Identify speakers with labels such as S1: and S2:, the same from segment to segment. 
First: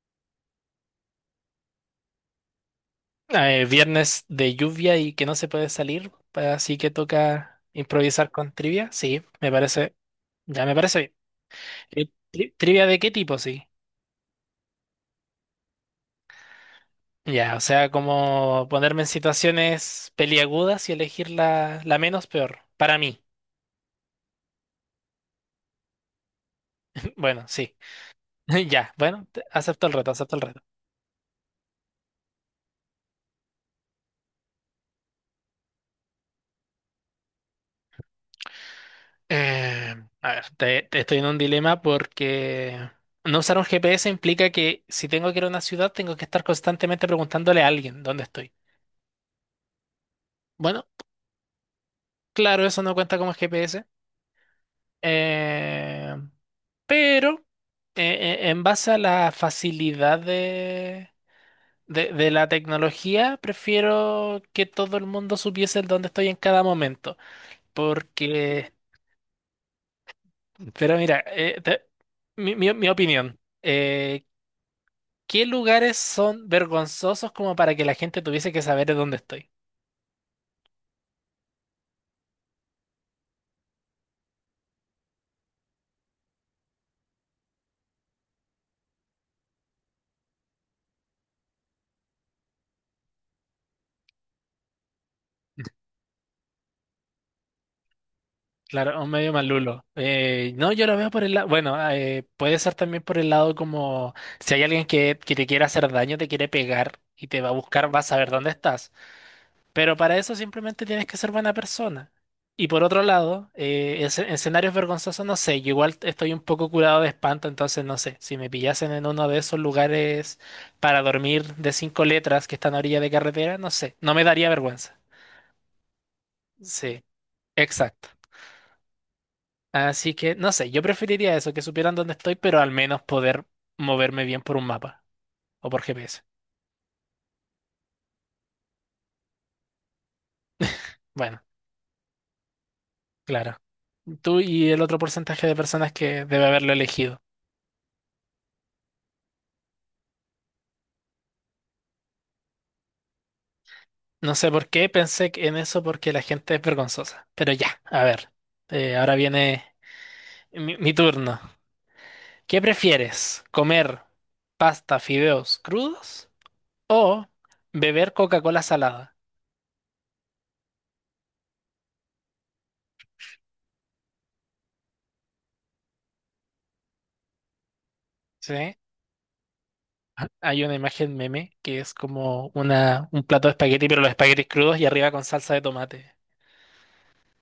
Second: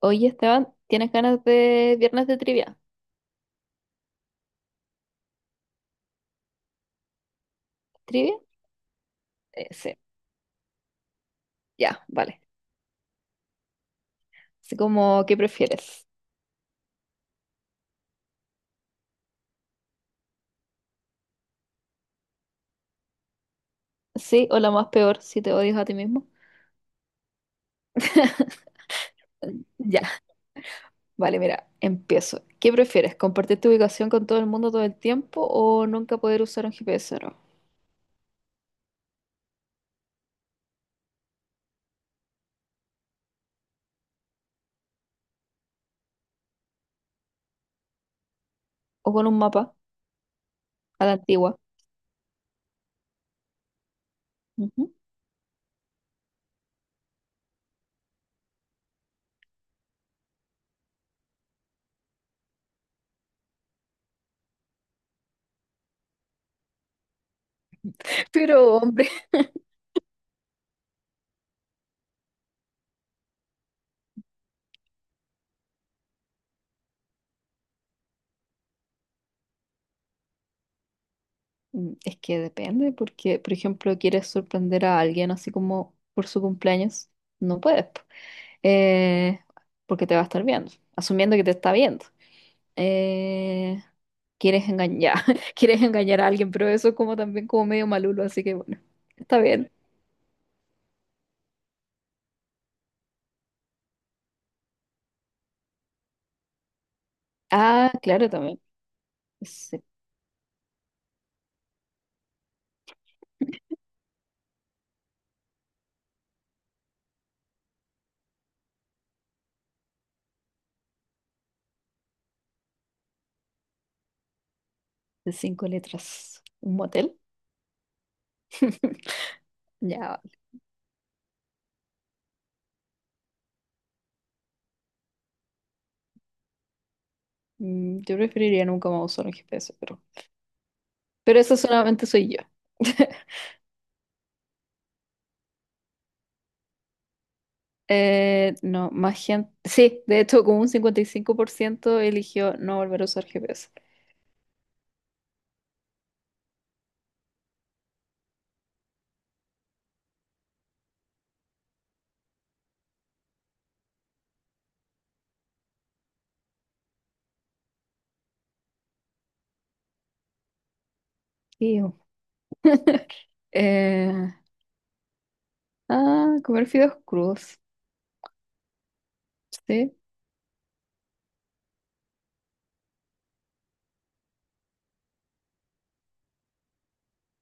S1: Oye, Esteban, ¿tienes ganas de viernes de trivia?
S2: Viernes de lluvia y que no se puede salir, así que toca improvisar
S1: ¿Trivia?
S2: con trivia. Sí, me parece,
S1: Sí,
S2: ya me parece
S1: ya,
S2: bien. Eh,
S1: vale.
S2: ¿Trivia de qué tipo? Sí.
S1: Así como, ¿qué prefieres?
S2: Ya, o sea, como ponerme en situaciones peliagudas y elegir la menos peor, para mí.
S1: Sí, o la más peor, si te odias a ti mismo.
S2: Bueno, sí. Ya, bueno,
S1: Eh,
S2: acepto el
S1: Ya,
S2: reto, acepto el reto.
S1: vale, mira, empiezo. ¿Qué prefieres? ¿Compartir tu ubicación con todo el mundo todo el tiempo o nunca poder usar un GPS, ¿no?
S2: Eh, a ver, te estoy en un dilema porque no usar un GPS implica que si tengo que ir a una ciudad, tengo que estar constantemente preguntándole a alguien dónde estoy.
S1: O con un mapa
S2: Bueno,
S1: a la antigua.
S2: claro, eso no cuenta como GPS.
S1: Ujú.
S2: eh, pero en base a la facilidad de la tecnología, prefiero que todo el mundo supiese el dónde estoy en cada momento. Porque,
S1: Pero, hombre,
S2: pero mira, mi opinión, ¿qué lugares son vergonzosos como para que la gente tuviese que saber de dónde estoy?
S1: Mm, es que depende, porque, por ejemplo, quieres sorprender a alguien así como por su cumpleaños, no puedes, po. Eh, Porque te va a estar viendo, asumiendo que te está viendo. eh, Quieres engañar, quieres engañar a alguien, pero eso es como también como medio malulo, así que bueno,
S2: Claro, un medio
S1: está bien.
S2: malulo. No, yo lo veo por el lado, bueno, puede ser también por el lado como si hay alguien que te quiere hacer daño, te quiere pegar y te va a
S1: Ah,
S2: buscar, va a
S1: claro,
S2: saber dónde
S1: también.
S2: estás.
S1: Sí,
S2: Pero para eso simplemente tienes que ser buena persona. Y por otro lado, en escenarios vergonzosos, no sé, yo igual estoy un poco curado de espanto, entonces no sé, si me pillasen en uno de esos lugares para dormir de cinco letras que están a orilla de carretera, no sé, no me daría vergüenza.
S1: de cinco letras. ¿Un
S2: Sí,
S1: motel?
S2: exacto.
S1: Ya,
S2: Así que,
S1: vale.
S2: no sé, yo preferiría eso, que supieran dónde estoy, pero al menos poder moverme bien por un mapa o por GPS.
S1: Mm, yo preferiría nunca más usar un GPS, pero
S2: Bueno,
S1: eso solamente soy yo.
S2: claro. Tú y el otro porcentaje de personas que debe haberlo elegido.
S1: No, más gente. Sí, de hecho, como un 55% eligió no volver a usar GPS.
S2: No sé por qué pensé en eso porque la gente es vergonzosa. Pero ya, a ver. Ahora viene mi turno. ¿Qué prefieres? ¿Comer pasta, fideos crudos o beber Coca-Cola salada?
S1: Iu. Eh, ah, comer fideos crudos.
S2: ¿Sí?
S1: Sí.
S2: Hay una imagen meme que es como un plato de espagueti, pero los espaguetis crudos y arriba con salsa de tomate.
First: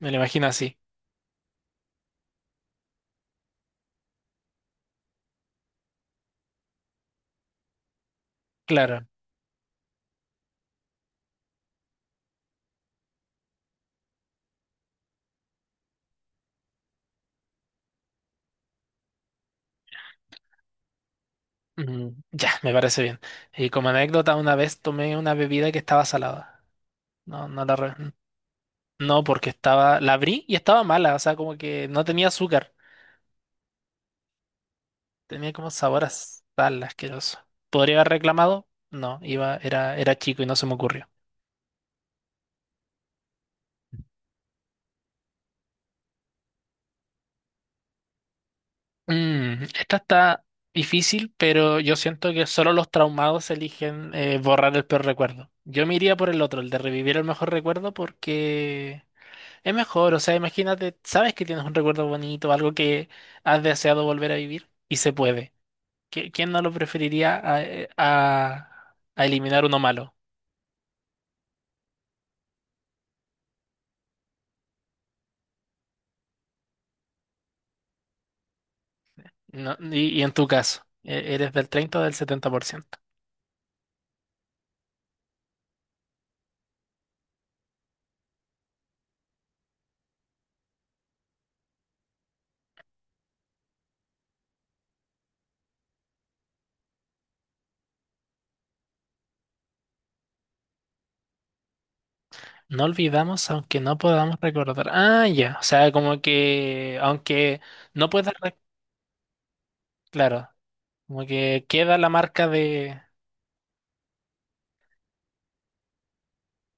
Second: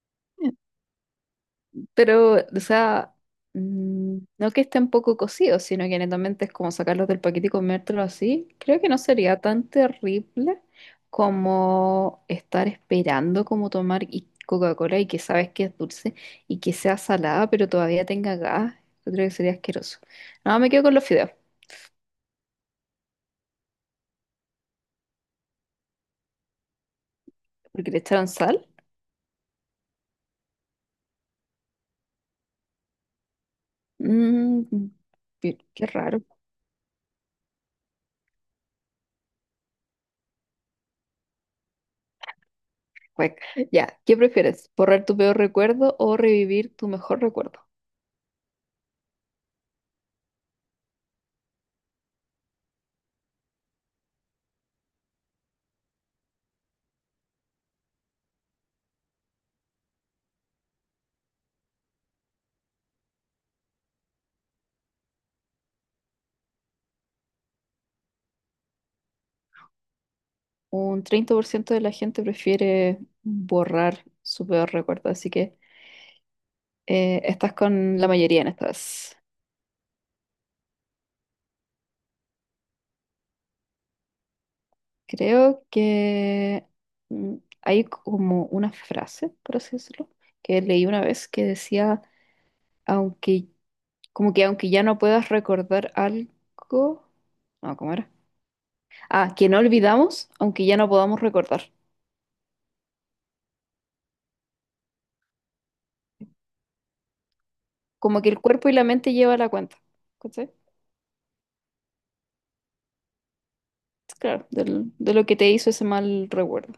S2: Me lo imagino así.
S1: Pero, o sea, no que estén poco cocidos, sino que netamente es como sacarlos del paquete y comértelo así. Creo que no
S2: Claro.
S1: sería tan terrible como estar esperando como tomar y- Coca-Cola y que sabes que es dulce y que sea salada, pero todavía tenga gas. Yo creo que sería asqueroso. No, me quedo con los fideos,
S2: Mm, ya, me parece bien. Y como anécdota, una vez tomé una bebida que estaba salada. No, no,
S1: porque le echaron sal.
S2: no, porque estaba. La abrí y estaba mala. O sea, como que no tenía azúcar.
S1: Mm,
S2: Tenía
S1: qué
S2: como
S1: qué
S2: sabor a
S1: raro.
S2: sal asqueroso. ¿Podría haber reclamado? No, era chico y no se me ocurrió.
S1: Cuec. Ya, ¿qué prefieres? ¿Borrar tu peor recuerdo o revivir tu mejor recuerdo?
S2: Mm, esta está difícil, pero yo siento que solo los traumados eligen, borrar el peor recuerdo. Yo me iría por el otro, el de revivir el mejor recuerdo, porque es mejor. O sea, imagínate, sabes que tienes un recuerdo bonito, algo que has deseado volver a vivir y se puede. ¿Quién no lo preferiría a eliminar uno malo?
S1: Un 30% de la gente prefiere borrar su peor recuerdo, así que estás con la mayoría en estas.
S2: No, y en tu caso, ¿eres del 30 o del 70%?
S1: Creo que mm, hay como una frase, por así decirlo, que leí una vez que decía, aunque, como que aunque ya no puedas recordar algo, no, ¿cómo era? Ah, que no olvidamos, aunque ya no podamos recordar.
S2: No olvidamos aunque no podamos recordar. Ah, ya. O sea, como que aunque no
S1: Como que
S2: puedas,
S1: el cuerpo y la mente llevan la cuenta,
S2: claro,
S1: ¿cachai?
S2: como que queda la marca de...
S1: Claro, del- de lo que te hizo ese mal recuerdo.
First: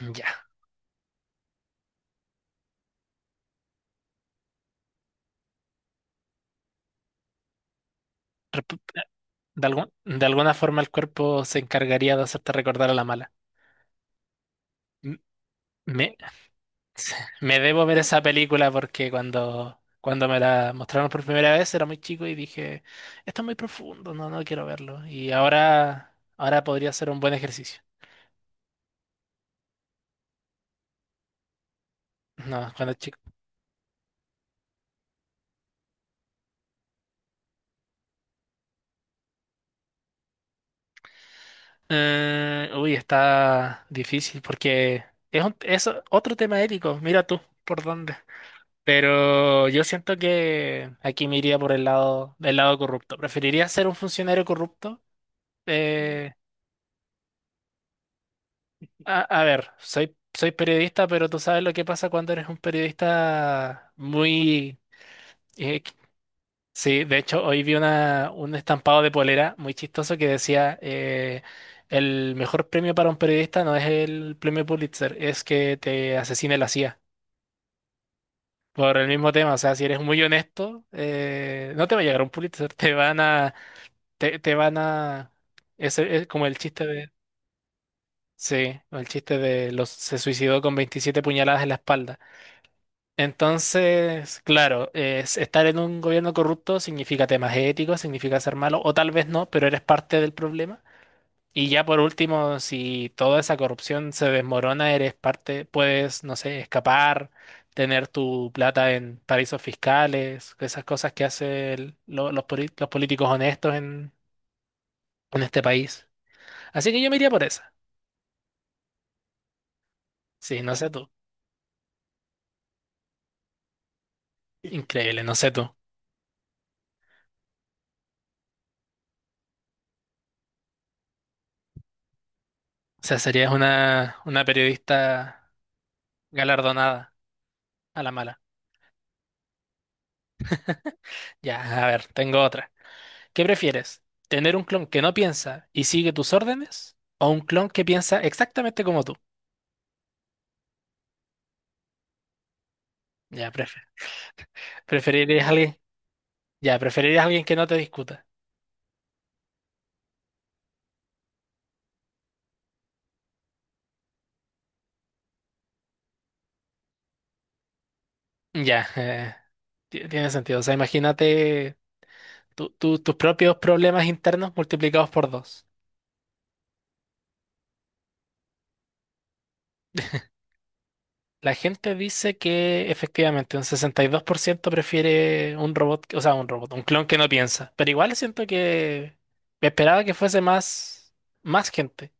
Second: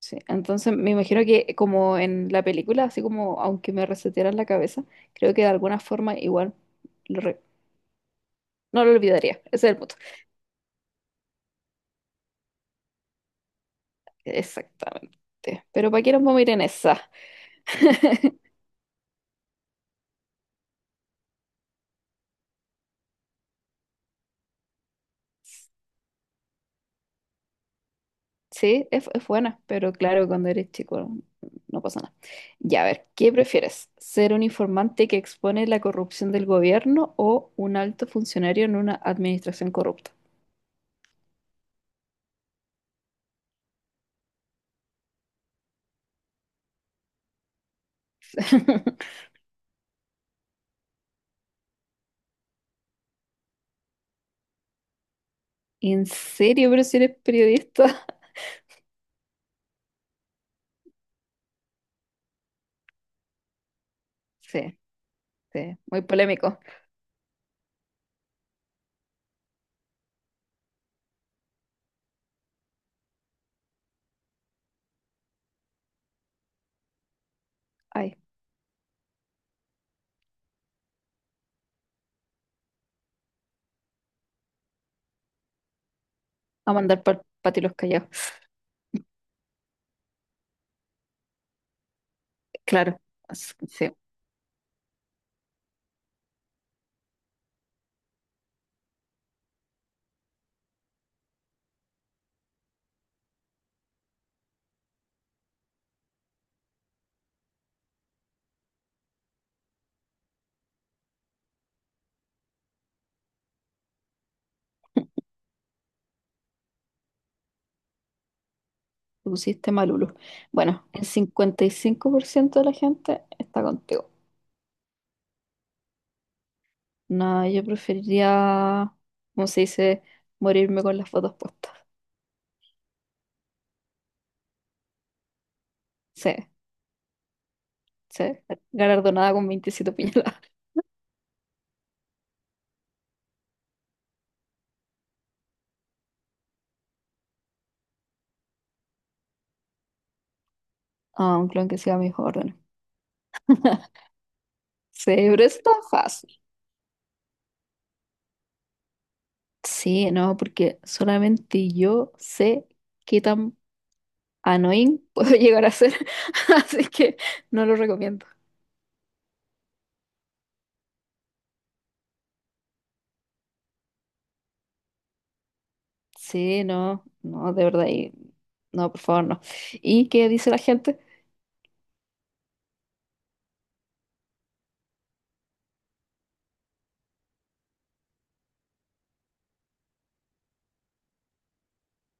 S2: Mm,
S1: Sí,
S2: ya.
S1: entonces me imagino que como en la película, así como aunque me resetearan la cabeza, creo que de alguna forma igual lo re-
S2: Rep-
S1: no lo olvidaría.
S2: De
S1: Ese es el punto.
S2: de alguna forma el cuerpo se encargaría de hacerte recordar a la mala. M-
S1: Exactamente. Pero ¿para qué
S2: Me,
S1: nos vamos a ir en esa?
S2: me debo ver esa película porque cuando me la mostraron por primera vez era muy chico y dije, esto es muy profundo, no, no quiero verlo. Y ahora, ahora podría ser un buen ejercicio.
S1: Sí, es buena, pero claro, cuando eres chico no, no pasa nada.
S2: No,
S1: Ya, a
S2: cuando
S1: ver,
S2: chico.
S1: ¿qué prefieres? ¿Ser un informante que expone la corrupción del gobierno o un alto funcionario en una administración corrupta?
S2: Uy, está difícil porque es otro tema ético, mira tú por dónde. Pero yo siento que aquí me iría por el lado del lado corrupto. ¿Preferiría ser un funcionario corrupto?
S1: ¿En
S2: Eh,
S1: serio? ¿Pero si eres periodista?
S2: a ver, soy periodista, pero tú sabes lo que pasa cuando eres un periodista muy,
S1: Sí, sí,
S2: eh,
S1: muy polémico.
S2: sí, de hecho, hoy vi un estampado de polera muy chistoso que decía, el mejor premio para un periodista no es el premio Pulitzer, es que te asesine la CIA.
S1: Ay.
S2: Por el mismo tema, o sea, si eres muy honesto, no te va a llegar un Pulitzer, te van a, te van a, es como el
S1: A
S2: chiste
S1: mandar
S2: de,
S1: para ti los callados.
S2: sí, el chiste de los, se suicidó con 27 puñaladas en la espalda.
S1: Claro, as- sí, te
S2: Entonces, claro, estar en un gobierno corrupto significa temas éticos, significa ser malo, o tal vez no, pero eres parte del problema. Y ya por último, si toda esa corrupción se desmorona, eres parte, puedes, no sé, escapar, tener tu plata en paraísos fiscales, esas cosas que hacen los políticos honestos en este país. Así que yo me iría por esa.
S1: pusiste malulo.
S2: Sí, no
S1: Bueno,
S2: sé
S1: el
S2: tú.
S1: 55% de la gente está contigo.
S2: Increíble, no sé tú. O
S1: No, yo preferiría, como se dice, morirme con las fotos puestas.
S2: sea, serías una periodista
S1: Sí,
S2: galardonada a la
S1: sí,
S2: mala.
S1: galardonada con 27 puñaladas.
S2: Ya, a ver, tengo otra. ¿Qué prefieres? ¿Tener un clon que no piensa y sigue tus órdenes? ¿O un clon que piensa exactamente como tú?
S1: A un clon que siga mis órdenes.
S2: Ya,
S1: Sí, pero
S2: preferirías a
S1: eso está
S2: alguien.
S1: fácil.
S2: Ya, preferirías a alguien que no te discuta.
S1: Sí, no, porque solamente yo sé qué tan annoying puedo llegar a ser, así que no lo recomiendo.
S2: Ya, tiene sentido. O sea, imagínate tus propios problemas internos multiplicados por dos.
S1: Sí, no, no, de verdad, y- no, por favor, no. ¿Y qué dice la gente?
S2: La gente dice que efectivamente un 62% prefiere un robot, o sea, un robot, un clon que no piensa. Pero igual siento que me esperaba que fuese más, más gente.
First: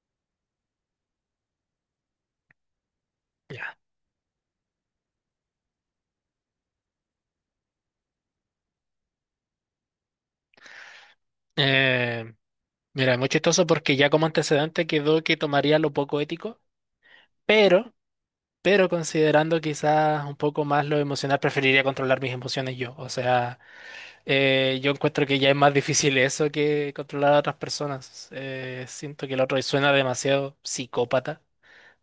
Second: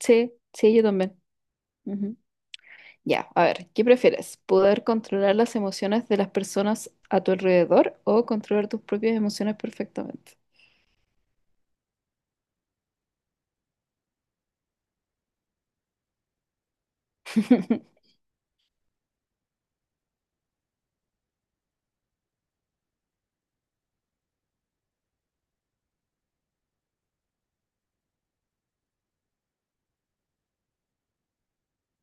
S1: Sí, sí, yo también. Ujú. Ya, a ver,
S2: Ya.
S1: ¿qué prefieres? ¿Poder controlar las emociones de las personas a tu alrededor o controlar tus propias emociones perfectamente?
S2: Eh, Mira, muy chistoso porque ya como antecedente quedó que tomaría lo poco ético, pero, pero considerando quizás un poco más lo emocional, preferiría controlar mis emociones yo. O sea, yo encuentro que ya es más difícil eso que controlar a otras personas. Siento que el otro suena demasiado psicópata,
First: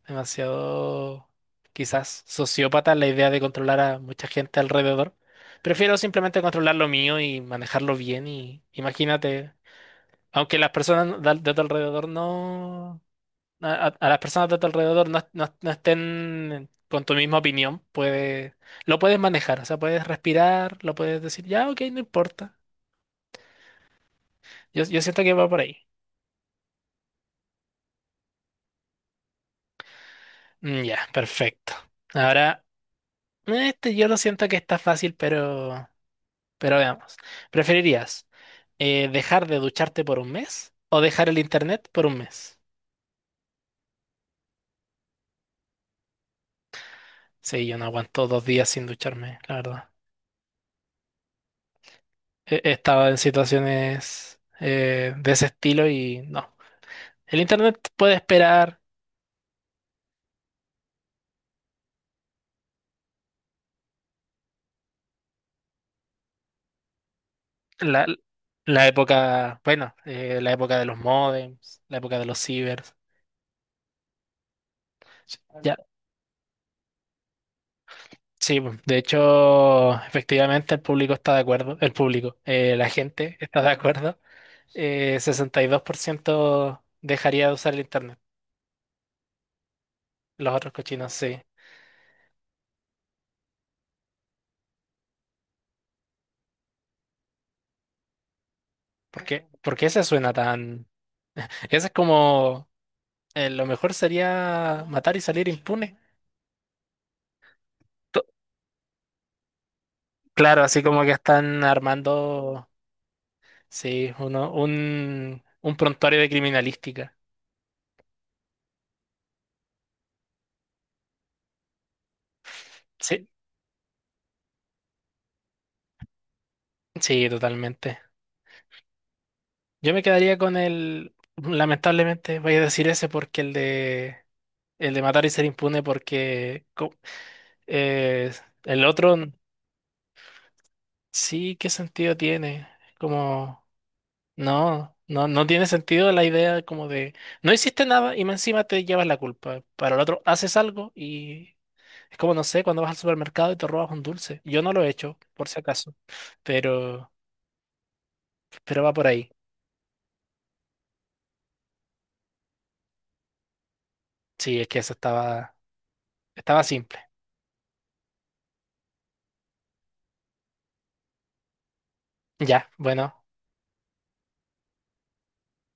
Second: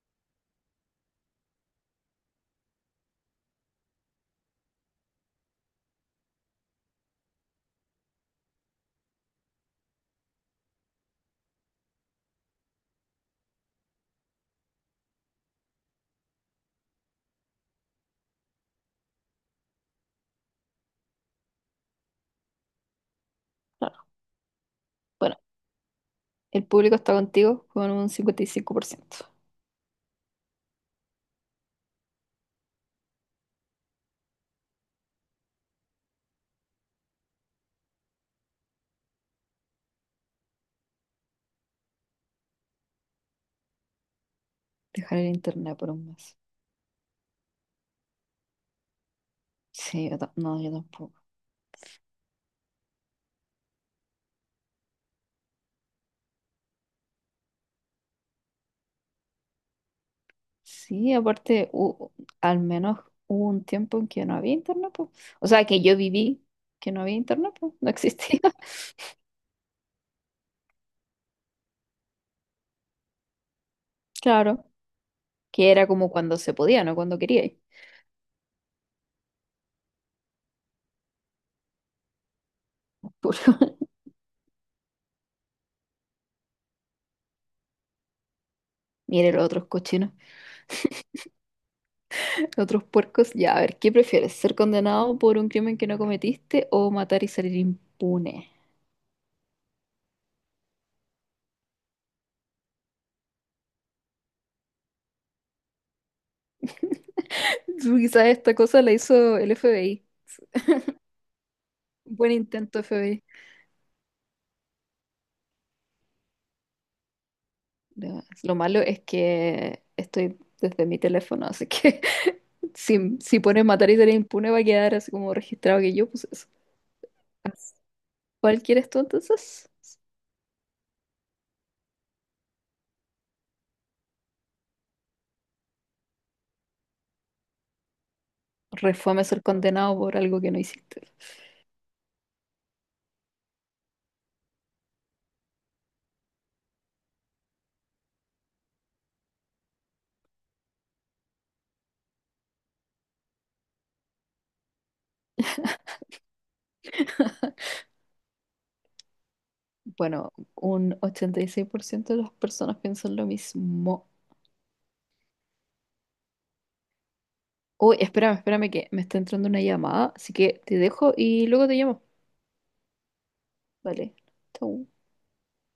S2: demasiado quizás sociópata la idea de controlar a mucha gente alrededor. Prefiero simplemente controlar lo mío y manejarlo bien y imagínate. Aunque las personas no, de tu alrededor no. A las personas de tu alrededor no, no estén con tu misma opinión, puede, lo puedes manejar. O sea, puedes respirar, lo puedes decir, ya, ok, no importa.
S1: Claro.
S2: Yo siento que
S1: Bueno,
S2: va por ahí.
S1: el público está contigo con un 55%.
S2: Mm, ya, perfecto. Ahora, este yo lo siento que está fácil, pero veamos. ¿Preferirías dejar de ducharte por un mes o dejar el internet por un mes?
S1: Dejar el internet por 1 mes.
S2: Sí, yo no aguanto 2 días sin ducharme, la verdad.
S1: Sí, yo ta- no, yo tampoco.
S2: he estado en situaciones de ese estilo y no. El internet puede esperar
S1: Sí, aparte, hu- al menos hubo un tiempo en que no había internet, po. O sea, que yo viví que no había internet, po. No
S2: la,
S1: existía.
S2: la época, bueno, la época de los modems, la época de los cibers.
S1: Claro, que
S2: Ya,
S1: era como cuando se podía, no cuando quería.
S2: sí, pues, de hecho, efectivamente el público está de acuerdo, el público, la gente
S1: Puro.
S2: está de acuerdo. 62% dejaría de usar el internet.
S1: Mire los otros cochinos,
S2: Los otros cochinos sí.
S1: los otros puercos. Ya, a ver, ¿qué prefieres? ¿Ser condenado por un crimen que no cometiste o matar y salir impune?
S2: ¿Por qué? ¿Por qué se suena tan? Ese es como, lo mejor sería matar y salir impune.
S1: Tú, quizás esta cosa la hizo el FBI.
S2: Claro, así como que están
S1: Buen
S2: armando,
S1: intento, FBI.
S2: sí, un prontuario de criminalística.
S1: Lo malo es que estoy desde mi teléfono, así que si,
S2: Sí,
S1: si pones matar y ser impune, va a quedar así como registrado que yo puse eso.
S2: sí,
S1: Así.
S2: totalmente.
S1: ¿Cuál quieres tú entonces?
S2: Yo me quedaría con el, lamentablemente voy a decir ese porque el de matar y ser impune porque eh, el otro,
S1: Refuame ser condenado por algo que no hiciste.
S2: sí, ¿qué sentido tiene? Como, no, no, no tiene sentido la idea como de, no hiciste nada y más encima te llevas la culpa. Para el otro, haces algo. Es como, no sé, cuando vas al supermercado y te robas un dulce. Yo no lo he hecho, por si acaso, pero, pero va por ahí.
S1: Bueno, un 86% de las personas piensan lo mismo.
S2: Sí, es que eso estaba simple.
S1: Uy, espérame, espérame que me está entrando una llamada, así que te dejo y luego te llamo.
S2: Ya, bueno.
S1: Vale, chau.